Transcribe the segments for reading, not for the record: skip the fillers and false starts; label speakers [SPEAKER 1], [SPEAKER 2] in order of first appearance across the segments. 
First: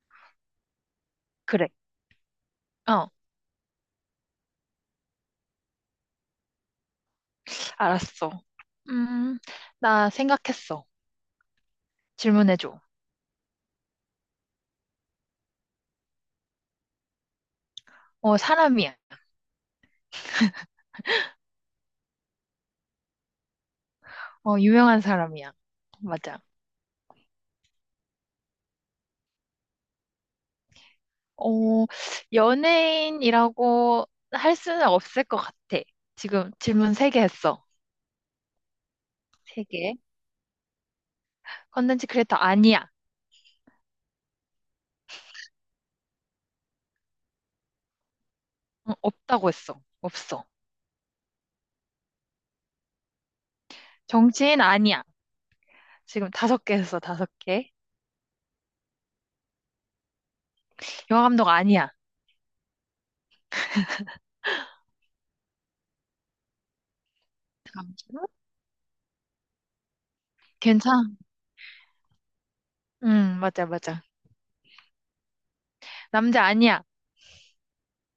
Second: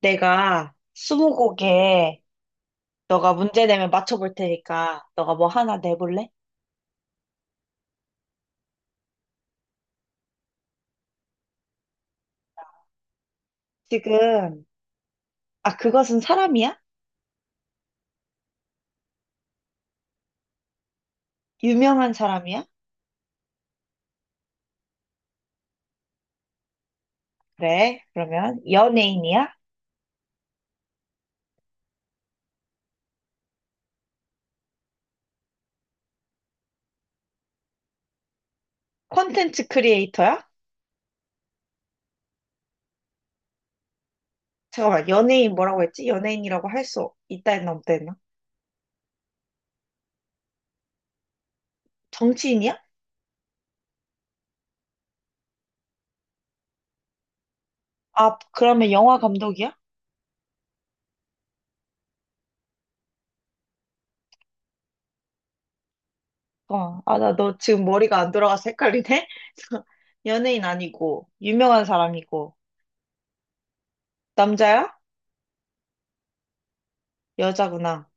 [SPEAKER 1] 내가
[SPEAKER 2] 그래.
[SPEAKER 1] 스무고개
[SPEAKER 2] 어,
[SPEAKER 1] 너가 문제 내면 맞춰볼 테니까 너가 뭐 하나 내볼래?
[SPEAKER 2] 알았어. 음, 나 생각했어. 질문해줘.
[SPEAKER 1] 지금 아 그것은 사람이야?
[SPEAKER 2] 사람이야.
[SPEAKER 1] 유명한 사람이야?
[SPEAKER 2] 유명한 사람이야. 맞아.
[SPEAKER 1] 그래 그러면 연예인이야?
[SPEAKER 2] 어, 연예인이라고 할 수는 없을 것 같아. 지금 질문 세 개 했어.
[SPEAKER 1] 콘텐츠
[SPEAKER 2] 세개
[SPEAKER 1] 크리에이터야?
[SPEAKER 2] 컨텐츠 크리에이터 아니야.
[SPEAKER 1] 잠깐만 연예인 뭐라고 했지? 연예인이라고 할 수 있다 했나 없다 했나?
[SPEAKER 2] 응, 없다고 했어. 없어.
[SPEAKER 1] 정치인이야?
[SPEAKER 2] 정치인 아니야. 지금 다섯 개 했어, 다섯 개.
[SPEAKER 1] 아 그러면 영화 감독이야?
[SPEAKER 2] 영화 감독 아니야.
[SPEAKER 1] 아 나 너 지금
[SPEAKER 2] 남자?
[SPEAKER 1] 머리가 안 돌아가서 헷갈리네? 연예인
[SPEAKER 2] 괜찮아.
[SPEAKER 1] 아니고 유명한 사람이고
[SPEAKER 2] 응, 맞아, 맞아.
[SPEAKER 1] 남자야?
[SPEAKER 2] 남자 아니야.
[SPEAKER 1] 여자구나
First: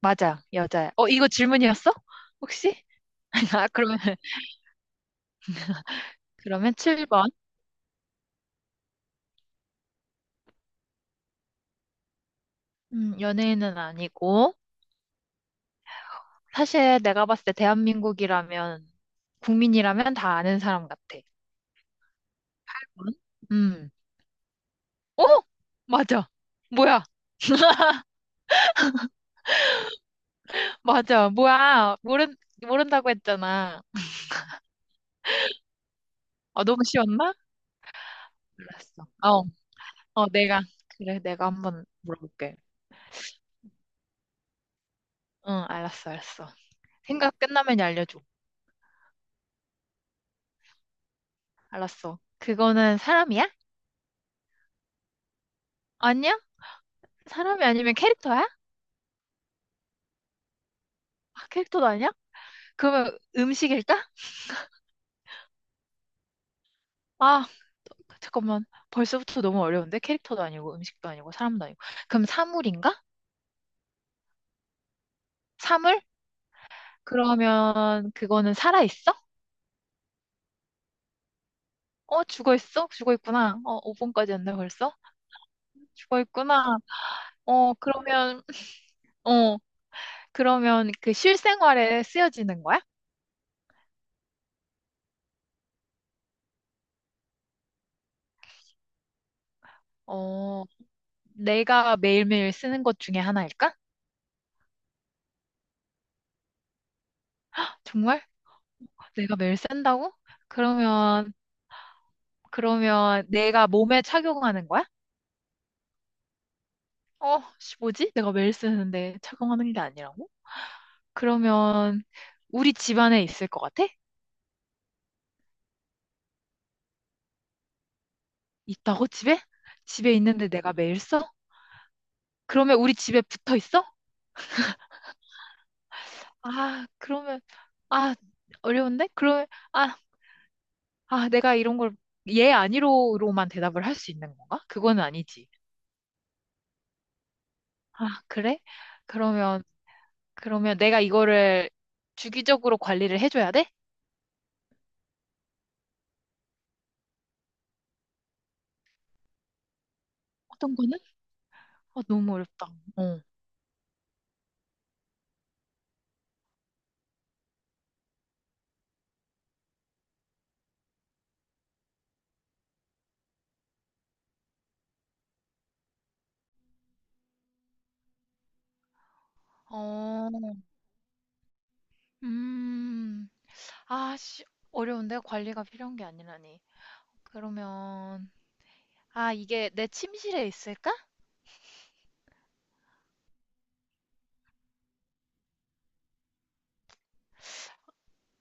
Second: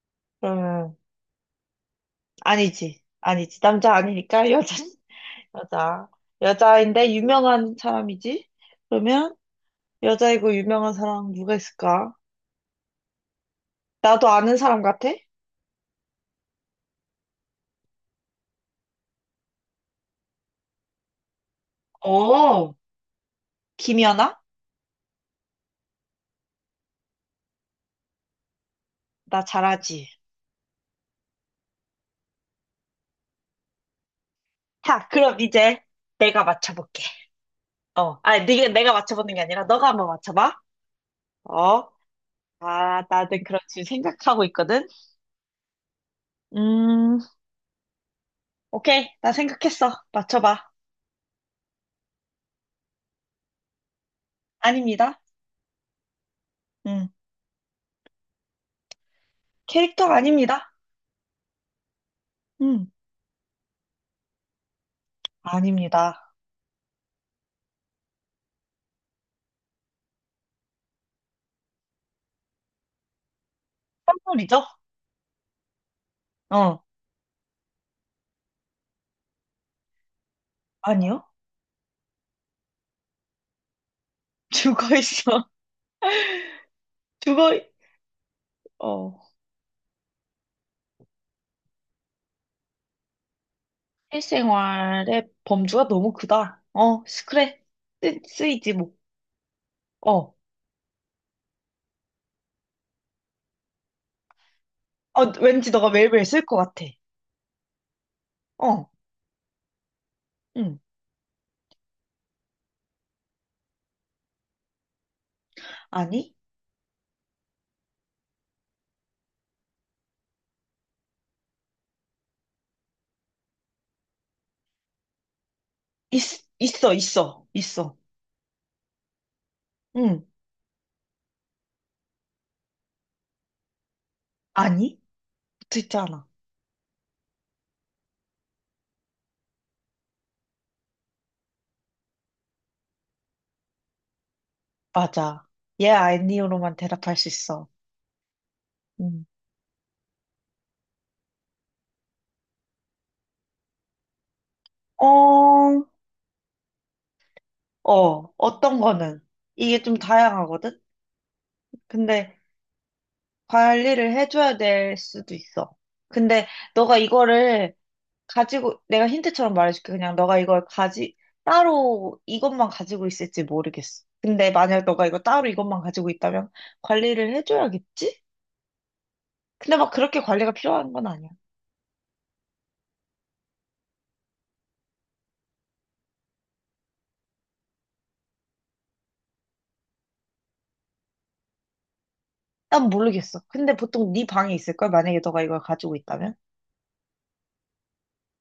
[SPEAKER 2] 맞아, 여자야.
[SPEAKER 1] 그러면
[SPEAKER 2] 이거 질문이었어? 혹시?
[SPEAKER 1] 아니지. 아니지.
[SPEAKER 2] 아,
[SPEAKER 1] 남자
[SPEAKER 2] 그러면,
[SPEAKER 1] 아니니까 여자, 여자.
[SPEAKER 2] 그러면
[SPEAKER 1] 여자인데
[SPEAKER 2] 7번.
[SPEAKER 1] 유명한 사람이지? 그러면 여자이고 유명한 사람 누가 있을까?
[SPEAKER 2] 연예인은
[SPEAKER 1] 나도
[SPEAKER 2] 아니고.
[SPEAKER 1] 아는 사람 같아?
[SPEAKER 2] 사실 내가 봤을 때 대한민국이라면, 국민이라면 다 아는 사람 같아.
[SPEAKER 1] 오,
[SPEAKER 2] 응? 음.
[SPEAKER 1] 김연아?
[SPEAKER 2] 어? 맞아. 뭐야?
[SPEAKER 1] 나 잘하지.
[SPEAKER 2] 맞아. 뭐야? 모른다고 했잖아.
[SPEAKER 1] 자, 그럼 이제 내가
[SPEAKER 2] 아, 너무
[SPEAKER 1] 맞춰볼게.
[SPEAKER 2] 쉬웠나?
[SPEAKER 1] 어, 아니, 네가, 내가
[SPEAKER 2] 알았어.
[SPEAKER 1] 맞춰보는 게 아니라 너가 한번 맞춰봐.
[SPEAKER 2] 내가. 그래, 내가
[SPEAKER 1] 어,
[SPEAKER 2] 한번 물어볼게.
[SPEAKER 1] 아, 나는 그렇지 생각하고 있거든.
[SPEAKER 2] 응, 알았어, 알았어.
[SPEAKER 1] 음,
[SPEAKER 2] 생각 끝나면 알려줘.
[SPEAKER 1] 오케이. 나 생각했어. 맞춰봐.
[SPEAKER 2] 알았어. 그거는 사람이야?
[SPEAKER 1] 아닙니다.
[SPEAKER 2] 아니야?
[SPEAKER 1] 음,
[SPEAKER 2] 사람이 아니면 캐릭터야?
[SPEAKER 1] 캐릭터 아닙니다.
[SPEAKER 2] 아, 캐릭터도 아니야?
[SPEAKER 1] 음,
[SPEAKER 2] 그러면 음식일까?
[SPEAKER 1] 아닙니다.
[SPEAKER 2] 아, 잠깐만. 벌써부터 너무 어려운데? 캐릭터도 아니고, 음식도 아니고, 사람도 아니고. 그럼 사물인가?
[SPEAKER 1] 선물이죠?
[SPEAKER 2] 사물?
[SPEAKER 1] 어,
[SPEAKER 2] 그러면 그거는 살아있어?
[SPEAKER 1] 아니요.
[SPEAKER 2] 죽어있어? 죽어있구나. 5번까지였 네 벌써?
[SPEAKER 1] 죽어 있어.
[SPEAKER 2] 죽어있구나.
[SPEAKER 1] 죽어.
[SPEAKER 2] 어, 그러면,
[SPEAKER 1] 어.
[SPEAKER 2] 어, 그러면 그 실생활에 쓰여지는 거야?
[SPEAKER 1] 실생활의 범주가 너무 크다. 그래. 쓰이지, 뭐. 어.
[SPEAKER 2] 어, 내가 매일매일 쓰는 것 중에 하나일까?
[SPEAKER 1] 왠지 너가 매일매일 쓸 것 같아.
[SPEAKER 2] 정말?
[SPEAKER 1] 어,
[SPEAKER 2] 내가 매일 쓴다고?
[SPEAKER 1] 응.
[SPEAKER 2] 그러면, 그러면 내가 몸에 착용하는 거야?
[SPEAKER 1] 아니?
[SPEAKER 2] 씨, 뭐지? 내가 매일 쓰는데 착용하는 게 아니라고? 그러면 우리 집 안에 있을 것 같아?
[SPEAKER 1] 있, 있어, 있어, 있어.
[SPEAKER 2] 있다고 집에? 집에
[SPEAKER 1] 응.
[SPEAKER 2] 있는데 내가 매일 써? 그러면 우리 집에 붙어 있어?
[SPEAKER 1] 아니? 듣지 않아.
[SPEAKER 2] 아, 그러면 아, 어려운데? 그러면 아, 내가 이런 걸 얘 아니로로만 대답을 할 수 있는 건가? 그건
[SPEAKER 1] 맞아.
[SPEAKER 2] 아니지.
[SPEAKER 1] 예, 아니요로만 대답할 수 있어.
[SPEAKER 2] 아, 그래?
[SPEAKER 1] 응.
[SPEAKER 2] 그러면 그러면 내가 이거를 주기적으로 관리를 해줘야 돼?
[SPEAKER 1] 어, 어떤 거는? 이게 좀
[SPEAKER 2] 어떤
[SPEAKER 1] 다양하거든?
[SPEAKER 2] 거는? 아, 너무
[SPEAKER 1] 근데
[SPEAKER 2] 어렵다. 어.
[SPEAKER 1] 관리를 해줘야 될 수도 있어. 근데 너가 이거를 가지고, 내가 힌트처럼 말해줄게. 그냥 너가 이걸 가지, 따로 이것만 가지고 있을지 모르겠어. 근데 만약 너가 이거 따로 이것만 가지고 있다면 관리를 해줘야겠지? 근데 막 그렇게
[SPEAKER 2] 어,
[SPEAKER 1] 관리가 필요한 건 아니야.
[SPEAKER 2] 음. 아씨, 어려운데 관리가 필요한 게 아니라니. 그러면, 아, 이게 내 침실에 있을까?
[SPEAKER 1] 난 모르겠어. 근데 보통 네 방에 있을걸? 만약에 너가 이걸 가지고 있다면?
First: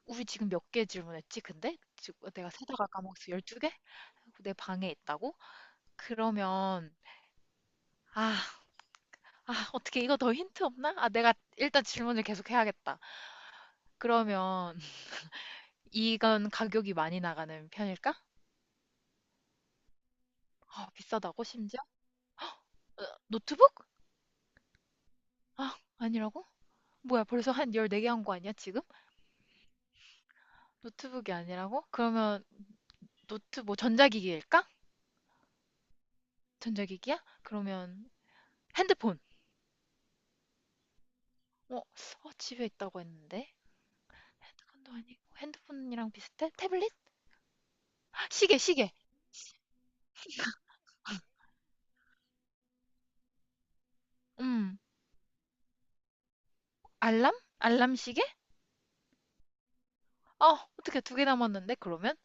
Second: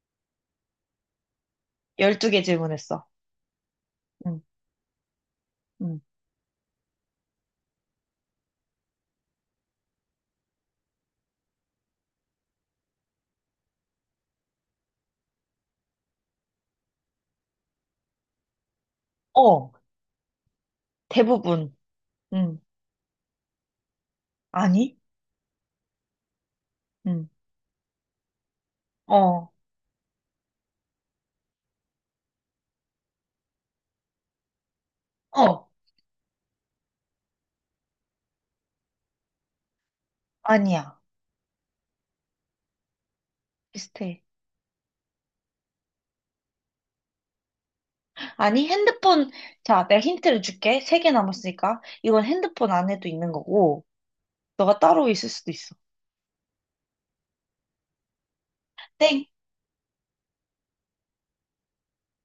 [SPEAKER 2] 우리 지금 몇 개 질문했지, 근데? 지금
[SPEAKER 1] 12개
[SPEAKER 2] 내가 세다가
[SPEAKER 1] 질문했어.
[SPEAKER 2] 까먹었어. 12개?
[SPEAKER 1] 응,
[SPEAKER 2] 내 방에 있다고?
[SPEAKER 1] 응.
[SPEAKER 2] 그러면, 아, 어떻게 이거 더 힌트 없나? 아, 내가 일단 질문을 계속 해야겠다. 그러면, 이건 가격이 많이 나가는 편일까?
[SPEAKER 1] 어,
[SPEAKER 2] 아, 비싸다고,
[SPEAKER 1] 대부분.
[SPEAKER 2] 심지어?
[SPEAKER 1] 응.
[SPEAKER 2] 어, 노트북?
[SPEAKER 1] 아니?
[SPEAKER 2] 아, 아니라고? 뭐야,
[SPEAKER 1] 응.
[SPEAKER 2] 벌써 한 14개 한 거 아니야, 지금?
[SPEAKER 1] 어,
[SPEAKER 2] 노트북이 아니라고? 그러면, 뭐, 전자기기일까?
[SPEAKER 1] 어.
[SPEAKER 2] 전자기기야? 그러면 핸드폰.
[SPEAKER 1] 아니야.
[SPEAKER 2] 집에 있다고 했는데.
[SPEAKER 1] 비슷해.
[SPEAKER 2] 핸드폰도 아니고 핸드폰이랑 비슷해? 태블릿? 아, 시계,
[SPEAKER 1] 아니,
[SPEAKER 2] 시계.
[SPEAKER 1] 핸드폰, 자, 내가 힌트를 줄게. 세 개 남았으니까. 이건 핸드폰 안에도 있는 거고,
[SPEAKER 2] 음,
[SPEAKER 1] 너가 따로 있을 수도 있어.
[SPEAKER 2] 알람? 알람 시계?
[SPEAKER 1] 땡!
[SPEAKER 2] 어떻게 두 개 남았는데? 그러면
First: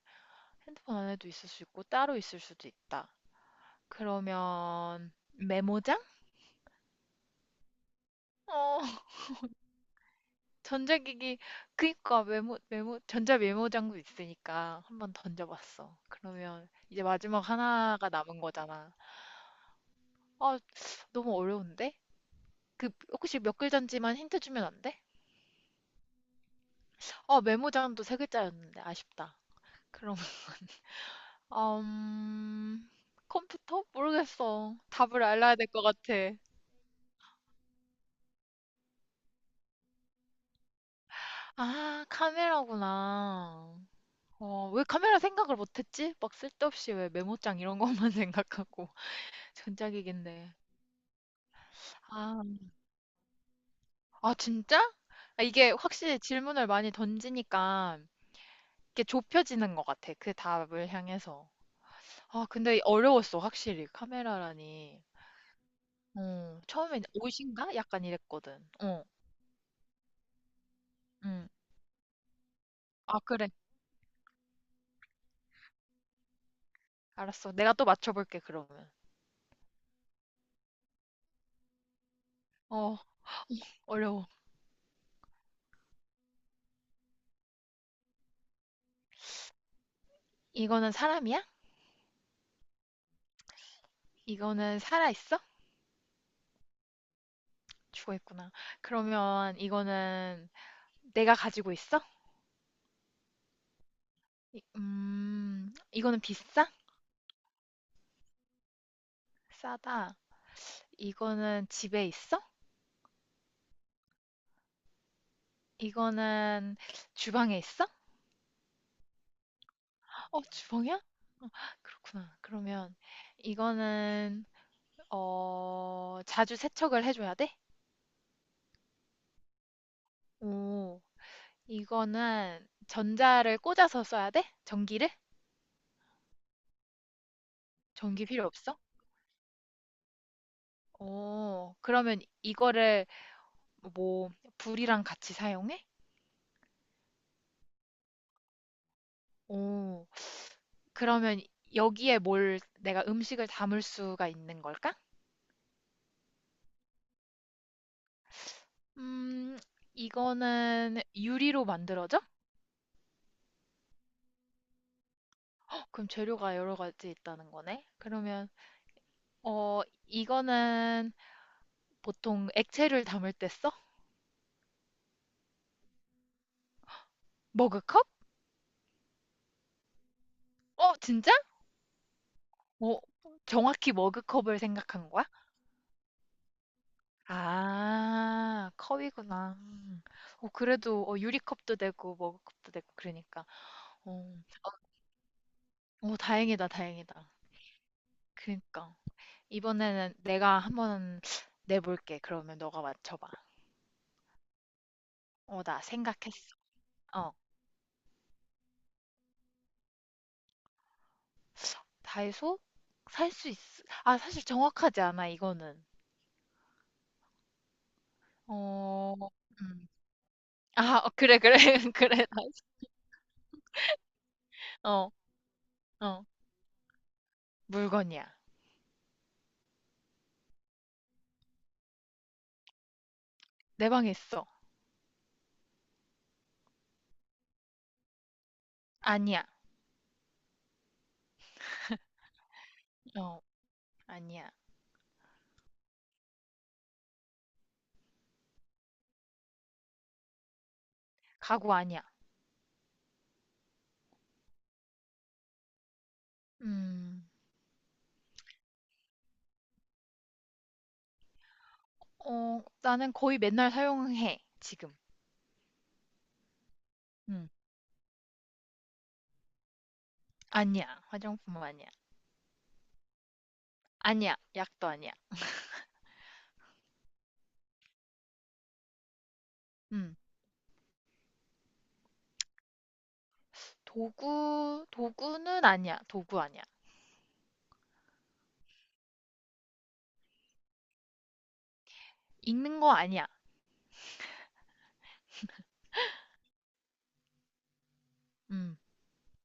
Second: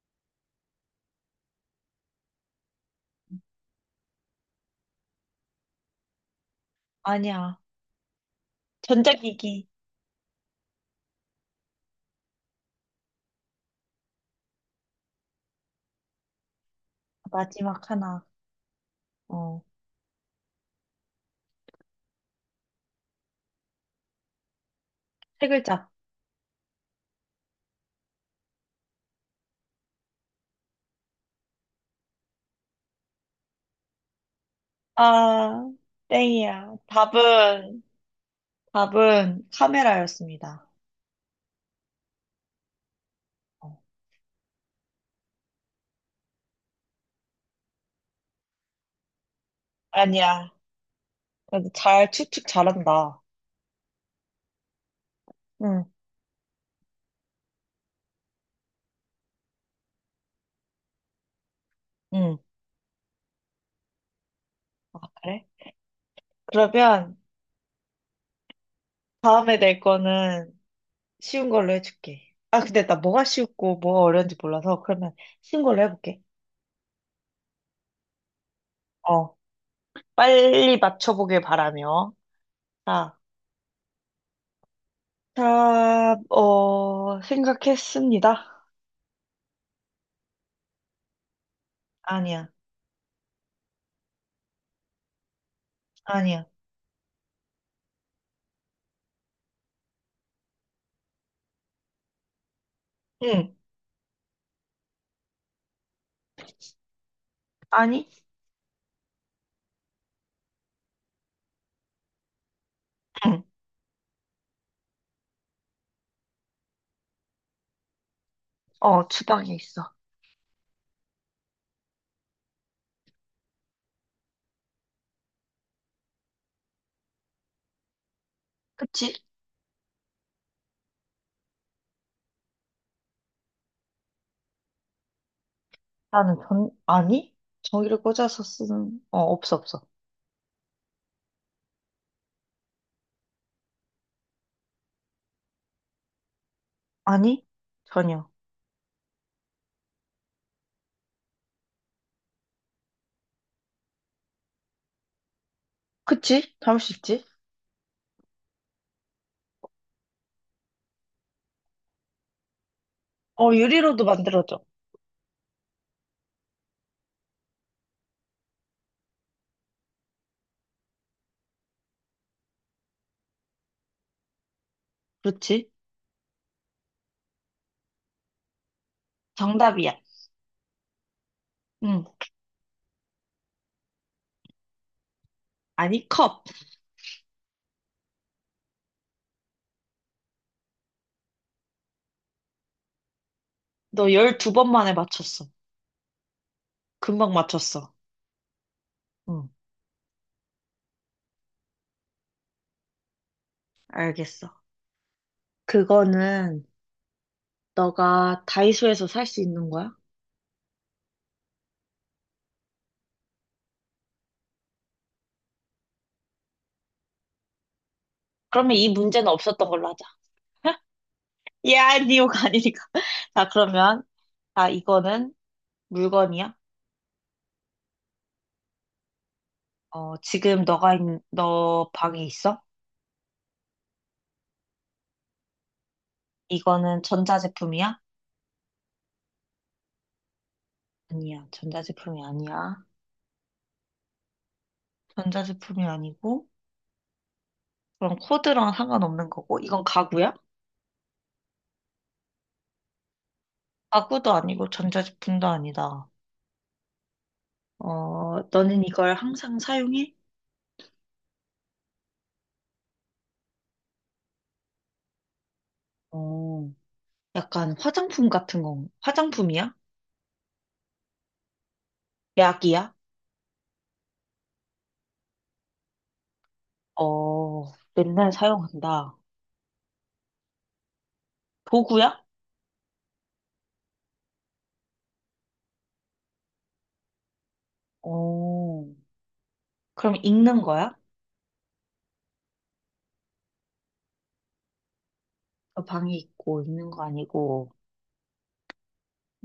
[SPEAKER 2] 핸드폰 안에도 있을 수 있고 따로 있을 수도 있다. 그러면 메모장?
[SPEAKER 1] 아니야.
[SPEAKER 2] 어,
[SPEAKER 1] 전자기기.
[SPEAKER 2] 전자기기. 그니까 메모 전자 메모장도 있으니까 한번 던져봤어. 그러면 이제 마지막
[SPEAKER 1] 마지막
[SPEAKER 2] 하나가
[SPEAKER 1] 하나.
[SPEAKER 2] 남은 거잖아.
[SPEAKER 1] 어,
[SPEAKER 2] 아, 너무 어려운데? 그 혹시 몇 글자인지만 힌트 주면 안 돼?
[SPEAKER 1] 세 글자.
[SPEAKER 2] 메모장도 세 글자였는데 아쉽다. 그럼 음, 컴퓨터? 모르겠어. 답을 알아야 될
[SPEAKER 1] 아,
[SPEAKER 2] 것 같아.
[SPEAKER 1] 땡이야. 답은, 답은 카메라였습니다.
[SPEAKER 2] 아,
[SPEAKER 1] 어.
[SPEAKER 2] 카메라구나. 왜 카메라 생각을 못했지? 막 쓸데없이 왜 메모장 이런 것만 생각하고
[SPEAKER 1] 아니야.
[SPEAKER 2] 전자기기인데.
[SPEAKER 1] 그래도 잘
[SPEAKER 2] 아,
[SPEAKER 1] 추측 잘한다.
[SPEAKER 2] 진짜? 아, 이게
[SPEAKER 1] 응,
[SPEAKER 2] 확실히 질문을 많이 던지니까 이게 좁혀지는 것 같아. 그 답을 향해서.
[SPEAKER 1] 응.
[SPEAKER 2] 아, 근데 어려웠어, 확실히. 카메라라니.
[SPEAKER 1] 그래?
[SPEAKER 2] 처음엔
[SPEAKER 1] 그러면
[SPEAKER 2] 옷인가? 약간 이랬거든. 어,
[SPEAKER 1] 다음에 낼 거는
[SPEAKER 2] 응.
[SPEAKER 1] 쉬운 걸로 해줄게. 아, 근데 나
[SPEAKER 2] 아,
[SPEAKER 1] 뭐가
[SPEAKER 2] 그래.
[SPEAKER 1] 쉬웠고 뭐가 어려운지 몰라서 그러면 쉬운 걸로 해볼게.
[SPEAKER 2] 알았어. 내가 또 맞춰볼게, 그러면.
[SPEAKER 1] 어, 빨리 맞춰보길 바라며.
[SPEAKER 2] 어,
[SPEAKER 1] 자,
[SPEAKER 2] 어려워.
[SPEAKER 1] 자, 생각했습니다.
[SPEAKER 2] 이거는 사람이야?
[SPEAKER 1] 아니야,
[SPEAKER 2] 이거는 살아있어?
[SPEAKER 1] 아니야.
[SPEAKER 2] 죽어있구나. 그러면 이거는 내가 가지고 있어?
[SPEAKER 1] 응,
[SPEAKER 2] 이거는 비싸?
[SPEAKER 1] 아니,
[SPEAKER 2] 싸다. 이거는 집에 있어?
[SPEAKER 1] 응.
[SPEAKER 2] 이거는 주방에 있어?
[SPEAKER 1] 주방에 있어.
[SPEAKER 2] 주방이야? 어, 그렇구나. 그러면 이거는, 자주 세척을 해줘야 돼?
[SPEAKER 1] 그치?
[SPEAKER 2] 오. 이거는 전자를 꽂아서 써야 돼? 전기를?
[SPEAKER 1] 아니? 전기를
[SPEAKER 2] 전기
[SPEAKER 1] 꽂아서
[SPEAKER 2] 필요 없어?
[SPEAKER 1] 쓰는, 없어, 없어.
[SPEAKER 2] 그러면 이거를 뭐 불이랑 같이 사용해?
[SPEAKER 1] 아니? 전혀.
[SPEAKER 2] 오, 그러면 여기에 뭘 내가 음식을 담을 수가 있는 걸까?
[SPEAKER 1] 그치? 담을 수 있지?
[SPEAKER 2] 음, 이거는 유리로 만들어져?
[SPEAKER 1] 유리로도 만들어져.
[SPEAKER 2] 그럼 재료가 여러 가지 있다는 거네. 그러면 어, 이거는 보통 액체를 담을 때 써?
[SPEAKER 1] 그렇지?
[SPEAKER 2] 머그컵?
[SPEAKER 1] 정답이야.
[SPEAKER 2] 어, 진짜?
[SPEAKER 1] 응.
[SPEAKER 2] 어, 정확히 머그컵을 생각한 거야?
[SPEAKER 1] 아니, 컵.
[SPEAKER 2] 아, 컵이구나. 음. 그래도 유리컵도 되고 머그컵도 되고 그러니까.
[SPEAKER 1] 너
[SPEAKER 2] 어, 어,
[SPEAKER 1] 12번 만에 맞췄어.
[SPEAKER 2] 다행이다, 다행이다.
[SPEAKER 1] 금방 맞췄어.
[SPEAKER 2] 그러니까
[SPEAKER 1] 응,
[SPEAKER 2] 이번에는 내가 한번 내볼게. 그러면 너가 맞춰봐.
[SPEAKER 1] 알겠어.
[SPEAKER 2] 나 생각했어.
[SPEAKER 1] 그거는
[SPEAKER 2] 어,
[SPEAKER 1] 너가 다이소에서 살 수 있는 거야?
[SPEAKER 2] 다이소 살 수 있. 아, 사실 정확하지 않아 이거는.
[SPEAKER 1] 그러면 이
[SPEAKER 2] 어,
[SPEAKER 1] 문제는 없었던 걸로
[SPEAKER 2] 음.
[SPEAKER 1] 하자.
[SPEAKER 2] 아, 그래, 그래,
[SPEAKER 1] 야,
[SPEAKER 2] 그래.
[SPEAKER 1] 니오가 아니니까. 자, 그러면, 아,
[SPEAKER 2] 어,
[SPEAKER 1] 이거는
[SPEAKER 2] 어,
[SPEAKER 1] 물건이야?
[SPEAKER 2] 물건이야.
[SPEAKER 1] 지금 너가 있는, 너 방에 있어?
[SPEAKER 2] 내 방에 있어.
[SPEAKER 1] 이거는 전자제품이야?
[SPEAKER 2] 아니야.
[SPEAKER 1] 아니야, 전자제품이 아니야.
[SPEAKER 2] 어, 아니야.
[SPEAKER 1] 전자제품이 아니고, 그럼 코드랑 상관없는 거고, 이건 가구야?
[SPEAKER 2] 가구 아니야.
[SPEAKER 1] 가구도 아니고, 전자제품도 아니다.
[SPEAKER 2] 음.
[SPEAKER 1] 너는 이걸 항상 사용해?
[SPEAKER 2] 나는 거의 맨날 사용해, 지금.
[SPEAKER 1] 어,
[SPEAKER 2] 음.
[SPEAKER 1] 약간 화장품 같은 거, 화장품이야?
[SPEAKER 2] 아니야. 화장품 아니야.
[SPEAKER 1] 약이야?
[SPEAKER 2] 아니야. 약도 아니야.
[SPEAKER 1] 어, 맨날 사용한다.
[SPEAKER 2] 음.
[SPEAKER 1] 도구야?
[SPEAKER 2] 도구는 아니야. 도구 아니야.
[SPEAKER 1] 어, 그럼 읽는 거야?
[SPEAKER 2] 읽는 거 아니야.
[SPEAKER 1] 방이 있고 읽는 거 아니고.
[SPEAKER 2] 음.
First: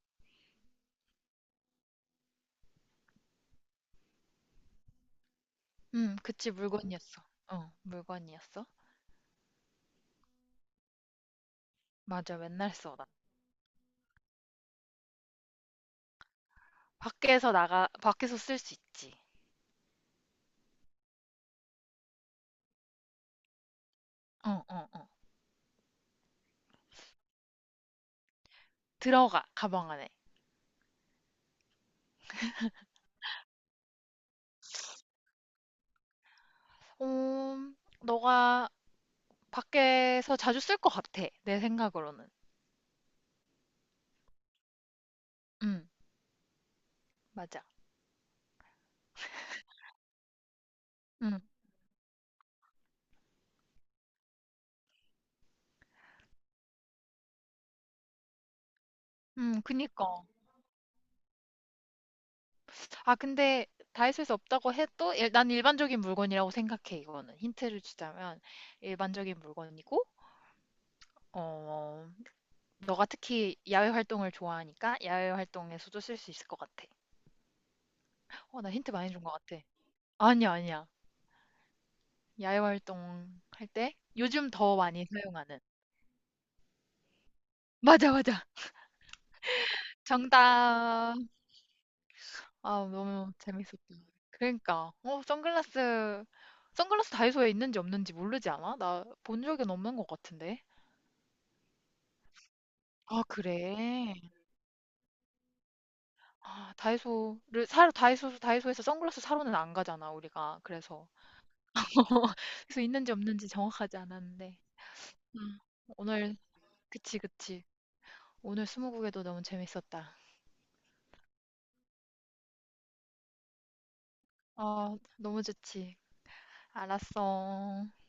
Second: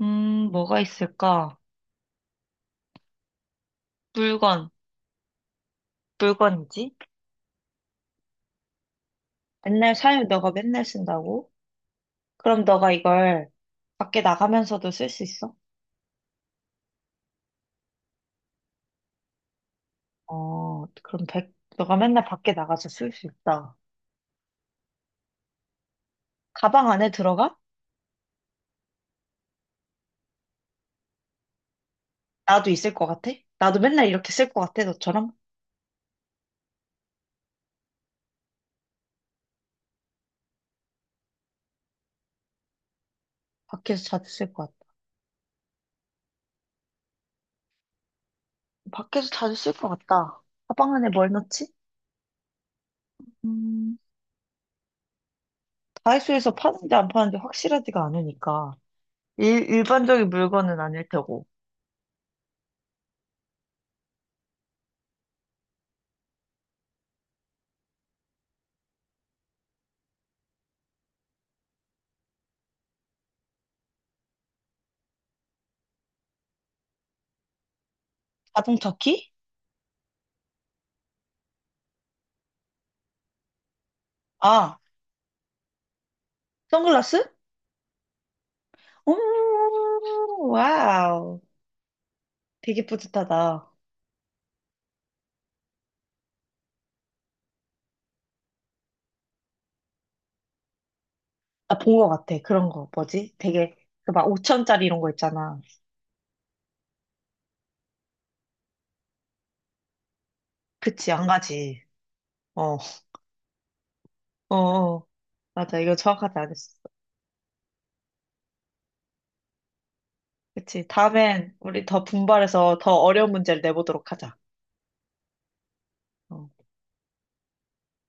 [SPEAKER 1] 뭐가 있을까? 물건,
[SPEAKER 2] 그치,
[SPEAKER 1] 물건이지?
[SPEAKER 2] 물건이었어. 물건이었어.
[SPEAKER 1] 맨날 사용, 너가 맨날 쓴다고?
[SPEAKER 2] 맞아,
[SPEAKER 1] 그럼
[SPEAKER 2] 맨날
[SPEAKER 1] 너가
[SPEAKER 2] 써, 나.
[SPEAKER 1] 이걸 밖에 나가면서도 쓸 수 있어?
[SPEAKER 2] 밖에서 쓸 수 있지.
[SPEAKER 1] 그럼 너가 맨날 밖에 나가서 쓸 수 있다.
[SPEAKER 2] 어, 어, 어.
[SPEAKER 1] 가방 안에 들어가?
[SPEAKER 2] 들어가, 가방 안에.
[SPEAKER 1] 나도 있을 것 같아? 나도 맨날 이렇게 쓸 것 같아, 너처럼?
[SPEAKER 2] 음, 너가 밖에서 자주 쓸 것 같아, 내 생각으로는.
[SPEAKER 1] 밖에서 자주 쓸 것 같아.
[SPEAKER 2] 음, 맞아.
[SPEAKER 1] 밖에서 자주 쓸 것 같다. 가방 안에 뭘
[SPEAKER 2] 음,
[SPEAKER 1] 넣지? 음, 다이소에서 파는지 안 파는지 확실하지가 않으니까.
[SPEAKER 2] 그니까.
[SPEAKER 1] 일반적인 물건은 아닐 테고.
[SPEAKER 2] 아, 근데 다 있을 수 없다고 해도 난 일반적인 물건이라고 생각해, 이거는. 힌트를 주자면 일반적인 물건이고, 어, 너가 특히 야외 활동을 좋아하니까 야외 활동에서도 쓸 수 있을 것 같아. 나 힌트
[SPEAKER 1] 자동차
[SPEAKER 2] 많이 준
[SPEAKER 1] 키?
[SPEAKER 2] 것 같아. 아니야, 아니야. 야외 활동 할 때 요즘 더
[SPEAKER 1] 아,
[SPEAKER 2] 많이 사용하는.
[SPEAKER 1] 선글라스?
[SPEAKER 2] 맞아, 맞아.
[SPEAKER 1] 오,
[SPEAKER 2] 정답.
[SPEAKER 1] 와우. 되게
[SPEAKER 2] 아, 너무
[SPEAKER 1] 뿌듯하다.
[SPEAKER 2] 재밌었다. 그러니까, 선글라스, 선글라스 다이소에 있는지 없는지 모르지 않아? 나 본 적은 없는 것 같은데.
[SPEAKER 1] 아, 본 것 같아. 그런 거.
[SPEAKER 2] 아
[SPEAKER 1] 뭐지? 되게, 그
[SPEAKER 2] 그래?
[SPEAKER 1] 막 5천짜리 이런 거 있잖아.
[SPEAKER 2] 아 다이소를 사러 다이소 다이소에서 선글라스 사러는 안 가잖아, 우리가. 그래서.
[SPEAKER 1] 그치, 안 가지. 어,
[SPEAKER 2] 그래서 있는지 없는지 정확하지
[SPEAKER 1] 어,
[SPEAKER 2] 않았는데.
[SPEAKER 1] 어.
[SPEAKER 2] 음.
[SPEAKER 1] 맞아. 이거 정확하지
[SPEAKER 2] 오늘
[SPEAKER 1] 않았어.
[SPEAKER 2] 그치, 그치. 오늘 스무고개도 너무 재밌었다.
[SPEAKER 1] 그치. 다음엔 우리 더 분발해서 더 어려운 문제를 내보도록 하자.
[SPEAKER 2] 아, 너무 좋지.
[SPEAKER 1] 어.
[SPEAKER 2] 알았어.